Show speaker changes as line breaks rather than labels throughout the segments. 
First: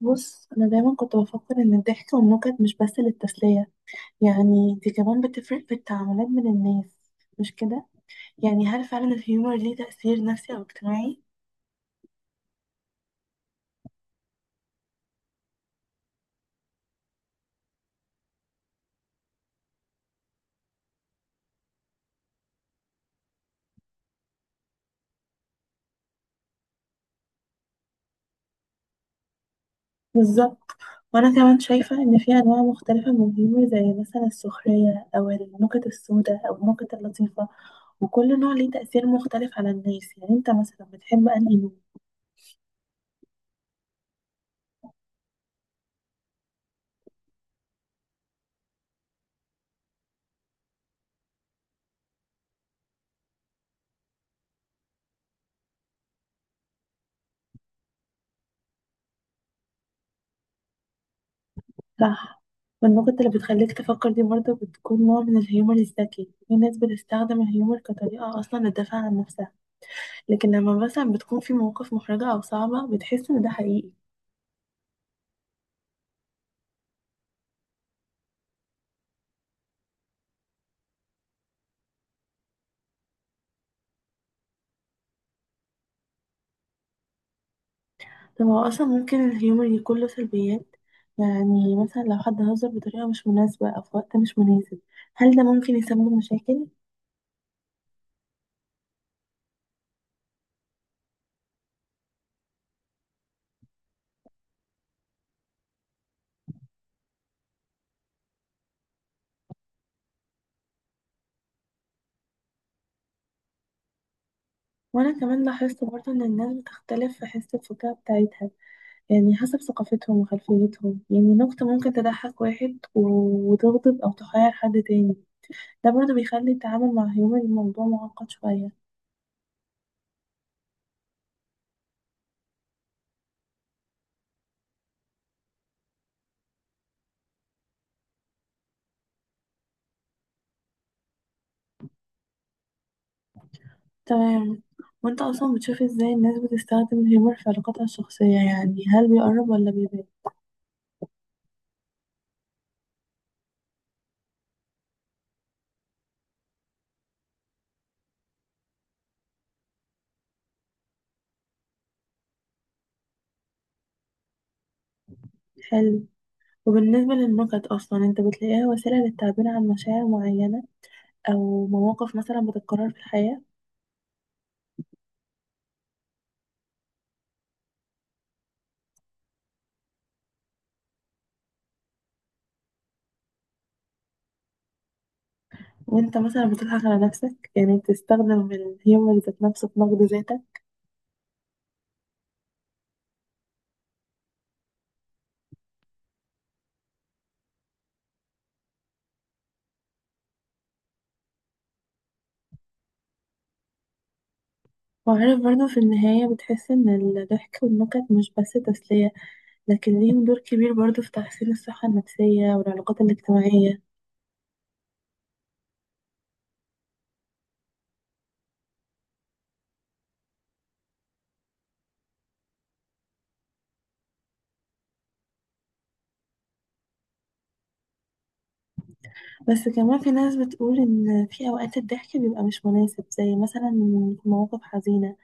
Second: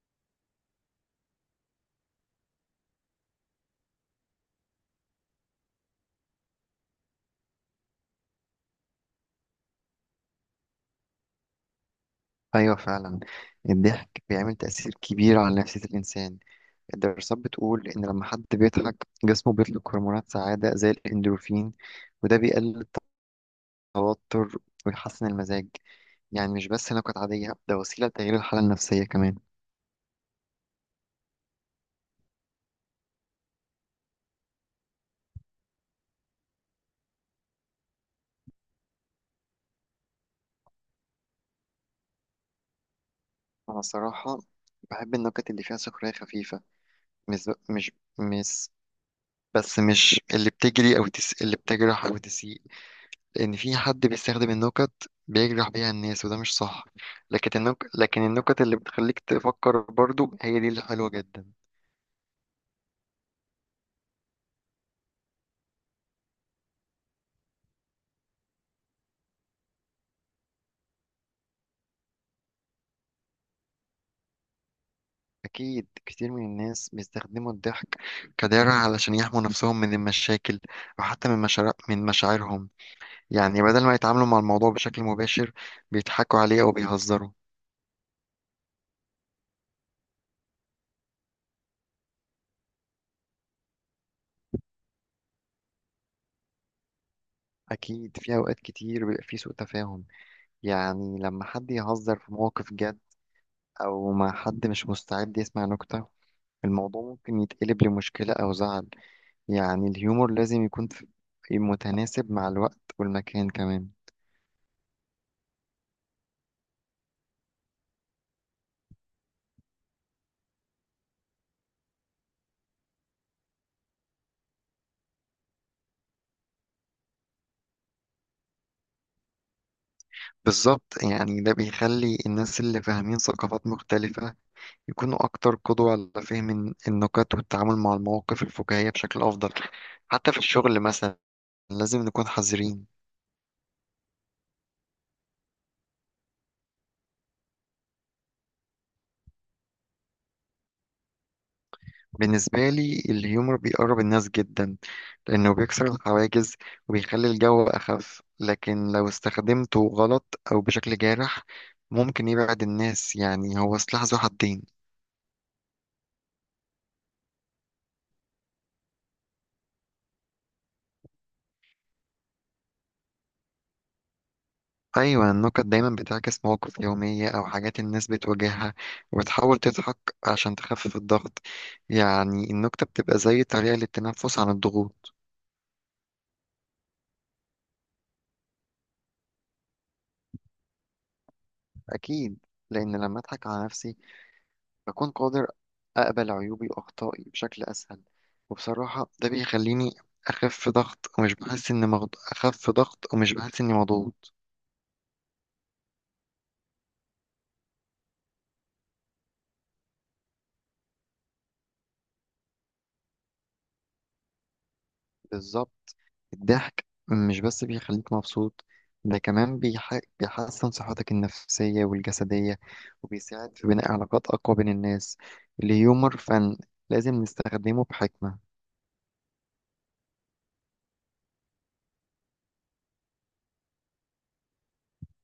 بص، أنا دايما كنت بفكر إن الضحك والنكت مش بس للتسلية، يعني دي كمان بتفرق في التعاملات بين الناس. مش كده؟ يعني هل فعلا الهيومر ليه تأثير نفسي أو اجتماعي؟
أيوة، فعلا. الضحك بيعمل تأثير كبير على نفسية الإنسان. الدراسات بتقول إن لما حد بيضحك جسمه بيطلق هرمونات سعادة زي الإندورفين، وده بيقلل التوتر ويحسن المزاج. يعني مش بس نكت عادية، ده وسيلة لتغيير الحالة النفسية كمان.
بالظبط. وأنا كمان شايفة إن في أنواع مختلفة من الهيومر زي مثلا السخرية أو النكت السوداء أو النكت اللطيفة، وكل نوع ليه تأثير مختلف على الناس. يعني أنت مثلا بتحب أنهي نوع؟
أنا صراحة بحب النكت اللي فيها سخرية خفيفة. مش مش مش بس مش اللي بتجرح أو تسيء. لأن في حد بيستخدم النكت بيجرح بيها الناس، وده مش صح. لكن النكت اللي بتخليك تفكر برضو هي دي اللي حلوة جدا.
صح. والنقطة اللي بتخليك تفكر دي برضه بتكون نوع من الهيومر الذكي. في ناس بتستخدم الهيومر كطريقة أصلا للدفاع عن نفسها، لكن لما مثلا بتكون في مواقف محرجة أو صعبة بتحس إن ده حقيقي.
أكيد كتير من الناس بيستخدموا الضحك كدرع علشان يحموا نفسهم من المشاكل، أو حتى من مشاعرهم. يعني بدل ما يتعاملوا مع الموضوع بشكل مباشر، بيضحكوا عليه أو بيهزروا.
طب هو أصلا ممكن الهيومر يكون له سلبيات؟ يعني مثلا لو حد هزر بطريقة مش مناسبة أو في وقت مش مناسب، هل ده ممكن يسبب مشاكل؟
أكيد في أوقات كتير بيبقى في سوء تفاهم. يعني لما حد يهزر في مواقف جد أو مع حد مش مستعد يسمع نكتة، الموضوع ممكن يتقلب لمشكلة أو زعل. يعني الهيومور لازم يكون متناسب مع الوقت والمكان كمان.
وأنا كمان لاحظت برضه إن الناس بتختلف في حس الفكاهة بتاعتها، يعني حسب ثقافتهم وخلفيتهم. يعني نكتة ممكن تضحك واحد و- وتغضب أو تحير حد تاني. ده برضه بيخلي التعامل مع هيومر الموضوع معقد شوية.
بالظبط، يعني ده بيخلي الناس اللي فاهمين ثقافات مختلفة يكونوا أكتر قدوة على فهم النكت والتعامل مع المواقف الفكاهية بشكل أفضل. حتى في الشغل مثلا لازم نكون حذرين.
تمام. وانت أصلا بتشوف ازاي الناس بتستخدم الهيومر في علاقاتها الشخصية؟ يعني هل بيقرب ولا بيبعد؟
بالنسبة لي، الهيومر بيقرب الناس جدا لأنه بيكسر الحواجز وبيخلي الجو أخف. لكن لو استخدمته غلط أو بشكل جارح ممكن يبعد الناس. يعني هو سلاح ذو حدين.
حلو. وبالنسبة للنكت أصلا انت بتلاقيها وسيلة للتعبير عن مشاعر معينة، أو مواقف مثلا بتتكرر في الحياة؟
أيوة، النكت دايما بتعكس مواقف يومية أو حاجات الناس بتواجهها، وبتحاول تضحك عشان تخفف الضغط. يعني النكتة بتبقى زي طريقة للتنفس عن الضغوط.
وانت مثلا بتضحك على نفسك؟ يعني بتستخدم الهيومر ذات نفسه في نقد ذاتك؟
أكيد. لأن لما أضحك على نفسي بكون قادر أقبل عيوبي وأخطائي بشكل أسهل. وبصراحة ده بيخليني أخف ضغط ومش بحس إني مضغوط.
وعارف برضو، في النهاية بتحس إن الضحك والنكت مش بس تسلية، لكن ليهم دور كبير برضو في تحسين الصحة النفسية والعلاقات الاجتماعية.
بالظبط، الضحك مش بس بيخليك مبسوط، ده كمان بيحسن صحتك النفسية والجسدية، وبيساعد في بناء علاقات أقوى بين الناس. الهيومر فن، لازم نستخدمه بحكمة.
بس كمان في ناس بتقول إن في أوقات الضحك بيبقى مش مناسب، زي مثلا في مواقف حزينة،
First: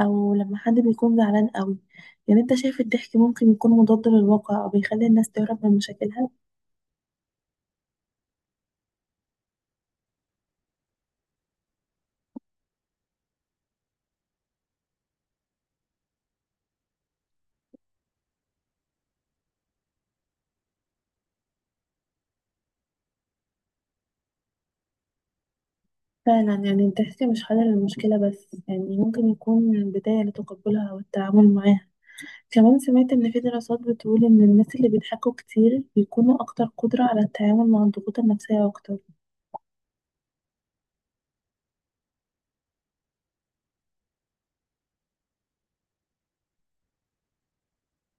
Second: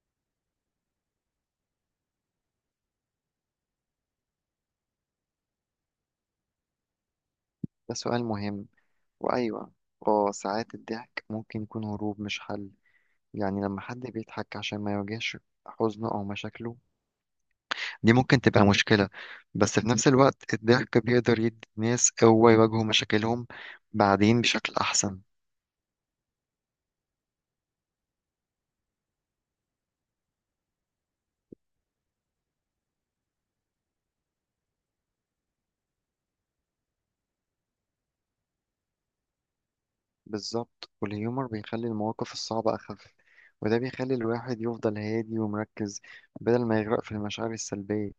أو لما حد بيكون زعلان قوي. يعني أنت شايف الضحك ممكن يكون مضاد للواقع أو بيخلي الناس تهرب من مشاكلها؟
ده سؤال مهم. وأيوة، اه ساعات الضحك ممكن يكون هروب مش حل. يعني لما حد بيضحك عشان ما يواجهش حزنه أو مشاكله، دي ممكن تبقى مشكلة. بس في نفس الوقت الضحك بيقدر يدي الناس قوة يواجهوا مشاكلهم بعدين بشكل أحسن.
فعلا. يعني الضحك مش حل للمشكلة بس، يعني ممكن يكون بداية لتقبلها والتعامل معاها. كمان سمعت إن في دراسات بتقول إن الناس اللي بيضحكوا كتير بيكونوا أكتر قدرة على التعامل مع الضغوط النفسية أكتر.
بالظبط، والهيومر بيخلي المواقف الصعبة أخف، وده بيخلي الواحد يفضل هادي ومركز بدل ما يغرق في المشاعر السلبية.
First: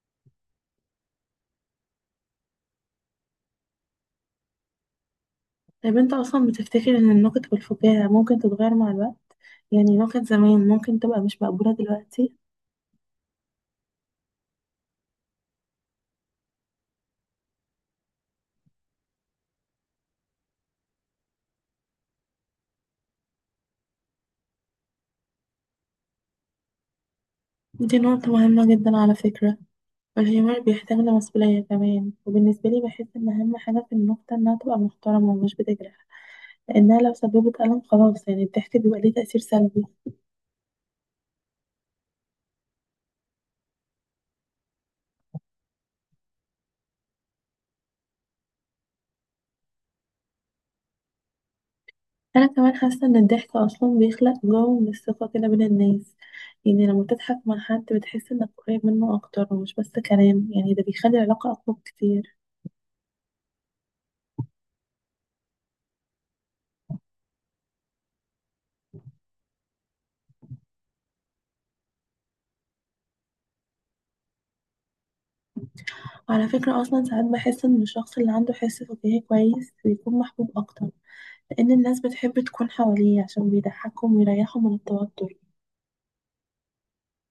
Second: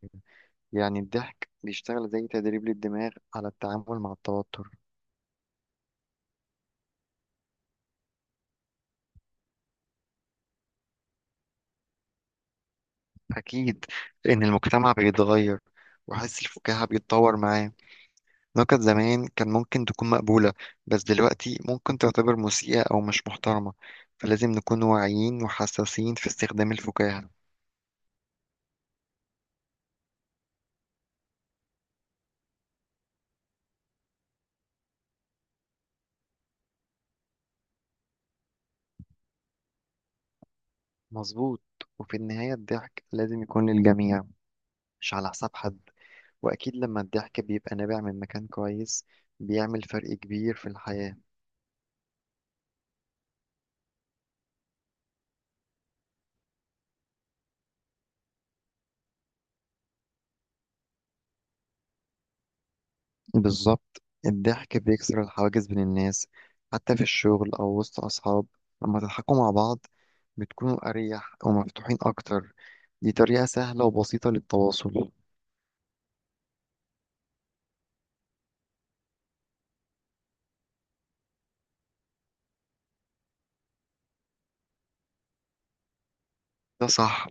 يعني الضحك بيشتغل زي تدريب للدماغ على التعامل مع التوتر.
طيب أنت أصلا بتفتكر إن النكت والفكاهة ممكن تتغير مع الوقت؟ يعني نكت زمان ممكن تبقى مش مقبولة دلوقتي؟
أكيد. لأن المجتمع بيتغير وحس الفكاهة بيتطور معاه. نكت زمان كان ممكن تكون مقبولة، بس دلوقتي ممكن تعتبر مسيئة أو مش محترمة. فلازم نكون واعيين وحساسين في استخدام الفكاهة.
دي نقطة مهمة جدا على فكرة. الهيومر بيحتاج لمسؤولية كمان. وبالنسبة لي بحس إن أهم حاجة في النكتة إنها تبقى محترمة ومش بتجرح، لأنها لو سببت ألم خلاص، يعني الضحك بيبقى ليه تأثير سلبي.
مظبوط. وفي النهاية الضحك لازم يكون للجميع، مش على حساب حد. وأكيد لما الضحك بيبقى نابع من مكان كويس بيعمل فرق كبير في الحياة.
انا كمان حاسه ان الضحك اصلا بيخلق جو من الثقه كده بين الناس. يعني لما تضحك مع حد بتحس انك قريب منه اكتر، ومش بس كلام، يعني ده بيخلي العلاقه اقوى كتير.
بالظبط، الضحك بيكسر الحواجز بين الناس، حتى في الشغل أو وسط أصحاب. لما تضحكوا مع بعض بتكونوا أريح ومفتوحين أكتر. دي طريقة سهلة وبسيطة للتواصل.
وعلى فكره اصلا ساعات بحس ان الشخص اللي عنده حس فكاهي كويس بيكون محبوب اكتر، لان الناس بتحب تكون حواليه عشان بيضحكهم ويريحهم من التوتر.
ده صح.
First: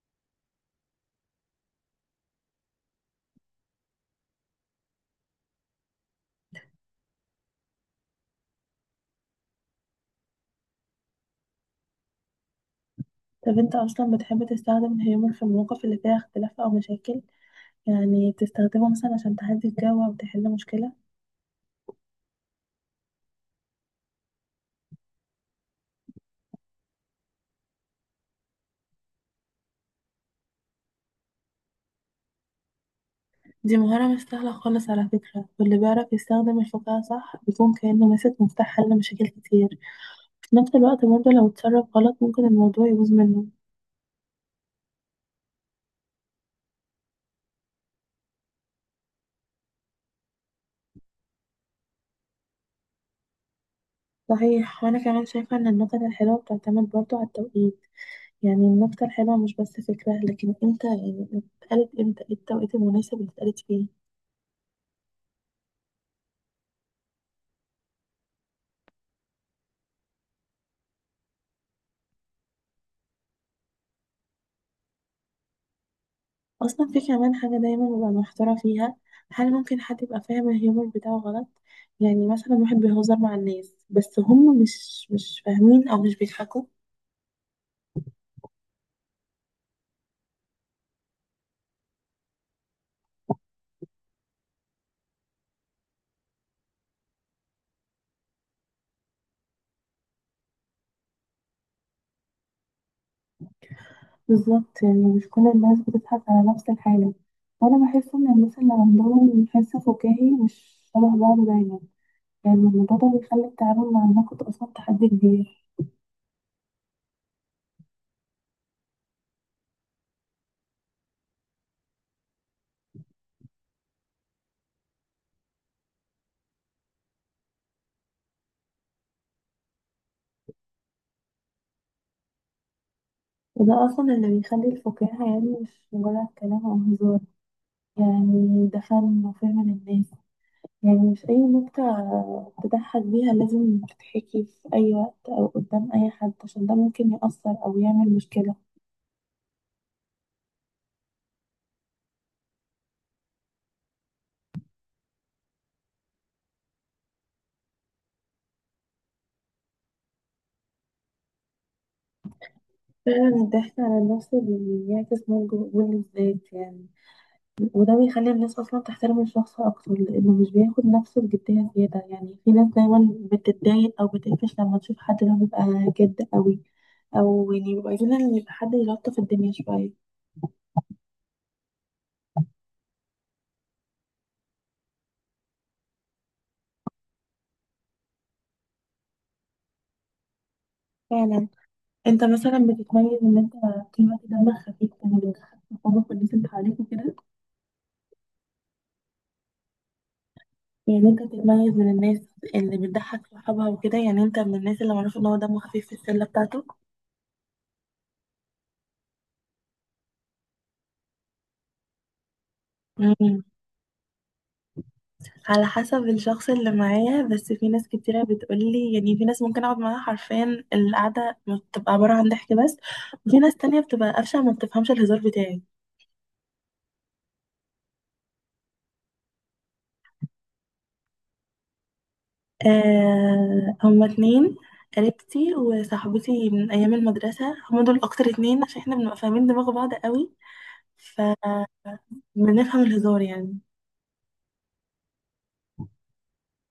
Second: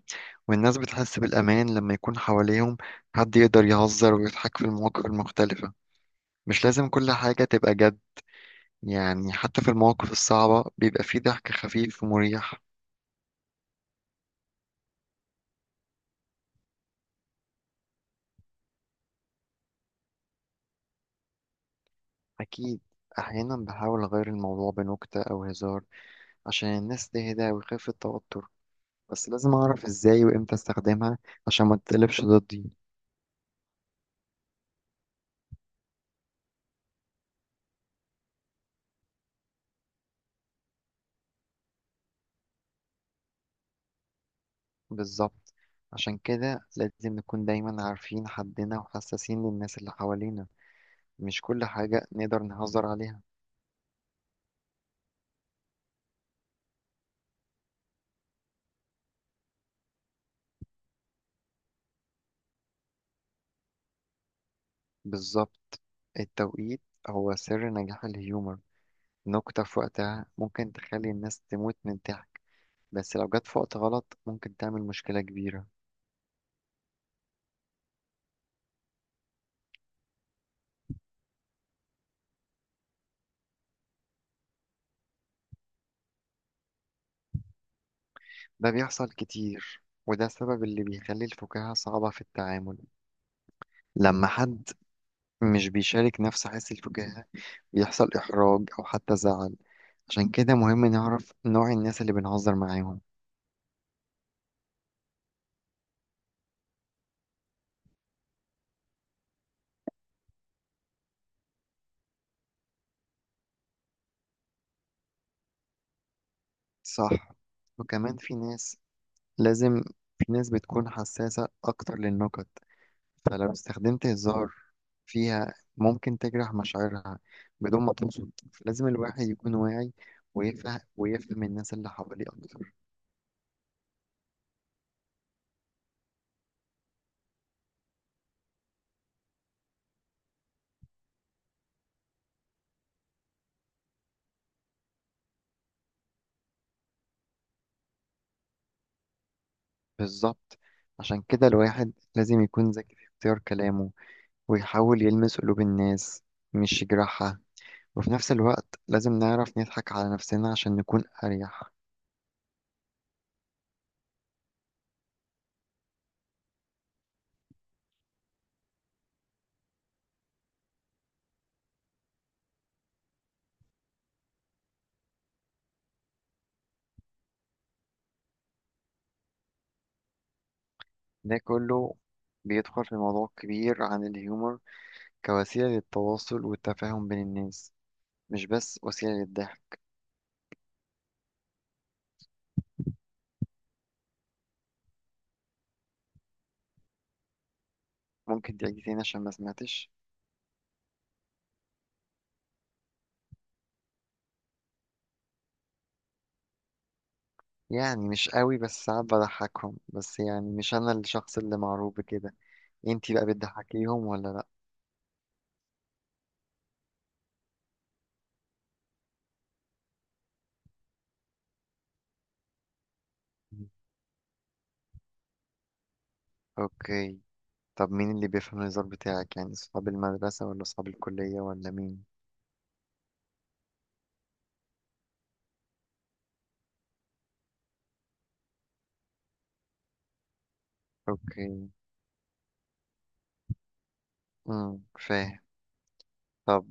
والناس بتحس بالأمان لما يكون حواليهم حد يقدر يهزر ويضحك في المواقف المختلفة. مش لازم كل حاجة تبقى جد. يعني حتى في المواقف الصعبة بيبقى فيه ضحك خفيف ومريح.
طب انت اصلا بتحب تستخدم الهيومر في المواقف اللي فيها اختلاف او مشاكل؟ يعني بتستخدمه مثلا عشان تهدي الجو او تحل مشكله؟
أكيد. أحيانا بحاول أغير الموضوع بنكتة أو هزار عشان الناس تهدى ويخف التوتر. بس لازم أعرف إزاي وإمتى أستخدمها عشان ما تتقلبش ضدي.
دي مهارة مش سهلة خالص على فكرة، واللي بيعرف يستخدم الفكاهة صح بيكون كأنه ماسك مفتاح حل مشاكل كتير. في نفس الوقت برضه لو اتصرف غلط ممكن الموضوع يبوظ منه.
بالظبط، عشان كده لازم نكون دايما عارفين حدنا وحساسين للناس اللي حوالينا. مش كل حاجة نقدر نهزر عليها.
صحيح. وأنا كمان شايفة إن النكت الحلوة بتعتمد برضه على التوقيت. يعني النكتة الحلوة مش بس فكرة، لكن امتى، يعني اتقالت امتى، ايه التوقيت المناسب اللي اتقالت فيه.
بالظبط، التوقيت هو سر نجاح الهيومر. نكتة في وقتها ممكن تخلي الناس تموت من الضحك، بس لو جت في وقت غلط ممكن تعمل مشكلة كبيرة.
أصلا في كمان حاجة دايما ببقى محتارة فيها، هل ممكن حد يبقى فاهم الهيومر بتاعه غلط؟ يعني مثلا واحد بيهزر مع الناس بس هم مش فاهمين أو مش بيضحكوا.
ده بيحصل كتير، وده السبب اللي بيخلي الفكاهة صعبة في التعامل. لما حد مش بيشارك نفس حس الفكاهة يحصل إحراج أو حتى زعل. عشان كده مهم نعرف نوع الناس اللي بنهزر معاهم.
بالظبط. يعني مش كل الناس بتضحك على نفس الحاجة. وأنا بحس إن الناس اللي عندهم حس فكاهي مش شبه بعض دايما، يعني الموضوع ده بيخلي التعامل مع النقد أصلا تحدي كبير.
صح. وكمان لازم في ناس بتكون حساسة أكتر للنكت، فلو استخدمت هزار فيها ممكن تجرح مشاعرها بدون ما تقصد. فلازم الواحد يكون واعي ويفهم الناس اللي حواليه أكتر.
وده أصلا اللي بيخلي الفكاهة، يعني مش مجرد كلام أو هزار، يعني ده فن وفهم للناس. يعني مش أي نكتة تضحك بيها لازم تتحكي في أي وقت أو قدام أي حد، عشان ده ممكن يأثر أو يعمل مشكلة.
بالظبط، عشان كده الواحد لازم يكون ذكي في اختيار كلامه، ويحاول يلمس قلوب الناس مش يجرحها. وفي نفس الوقت لازم نعرف نضحك على نفسنا عشان نكون أريح.
فعلا. الضحك على النفس بيعكس نضج وقبول الذات يعني. وده بيخلي الناس أصلا تحترم الشخص أكتر، لأنه مش بياخد نفسه بجدية زيادة. يعني في ناس دايما بتتضايق أو بتقفش لما تشوف حد اللي هو بيبقى جد قوي، أو يعني بيبقى عايزين إن يبقى حد يلطف الدنيا شوية.
ده كله بيدخل في موضوع كبير عن الهيومر كوسيلة للتواصل والتفاهم بين الناس، مش بس وسيلة للضحك.
فعلا. أنت مثلا بتتميز إن أنت طول الوقت دمك خفيف، يعني بتضحك صحابك والناس اللي حواليك وكده.
ممكن تعيد تاني عشان ما سمعتش؟
يعني أنت بتتميز من الناس اللي بتضحك صحابها وكده. يعني أنت من الناس اللي معروف إن هو دمه خفيف في الشلة بتاعته.
يعني مش قوي، بس ساعات بضحكهم بس. يعني مش أنا الشخص اللي معروف بكده. انتي بقى
مم.
بتضحكيهم ولا لأ؟
على حسب الشخص اللي معايا، بس في ناس كتيرة بتقولي، يعني في ناس ممكن اقعد معاها حرفيا القعدة بتبقى عبارة عن ضحك بس، وفي ناس
مم.
تانية بتبقى قفشة، ما بتفهمش الهزار بتاعي.
اوكي. طب مين اللي بيفهم الهزار بتاعك؟ يعني صحاب المدرسة ولا صحاب الكلية ولا مين؟
آه، هما 2، قريبتي وصاحبتي من ايام المدرسة، هما دول اكتر 2، عشان احنا بنبقى فاهمين دماغ بعض قوي،
اوكي.
فبنفهم الهزار يعني.
فاهم. طب.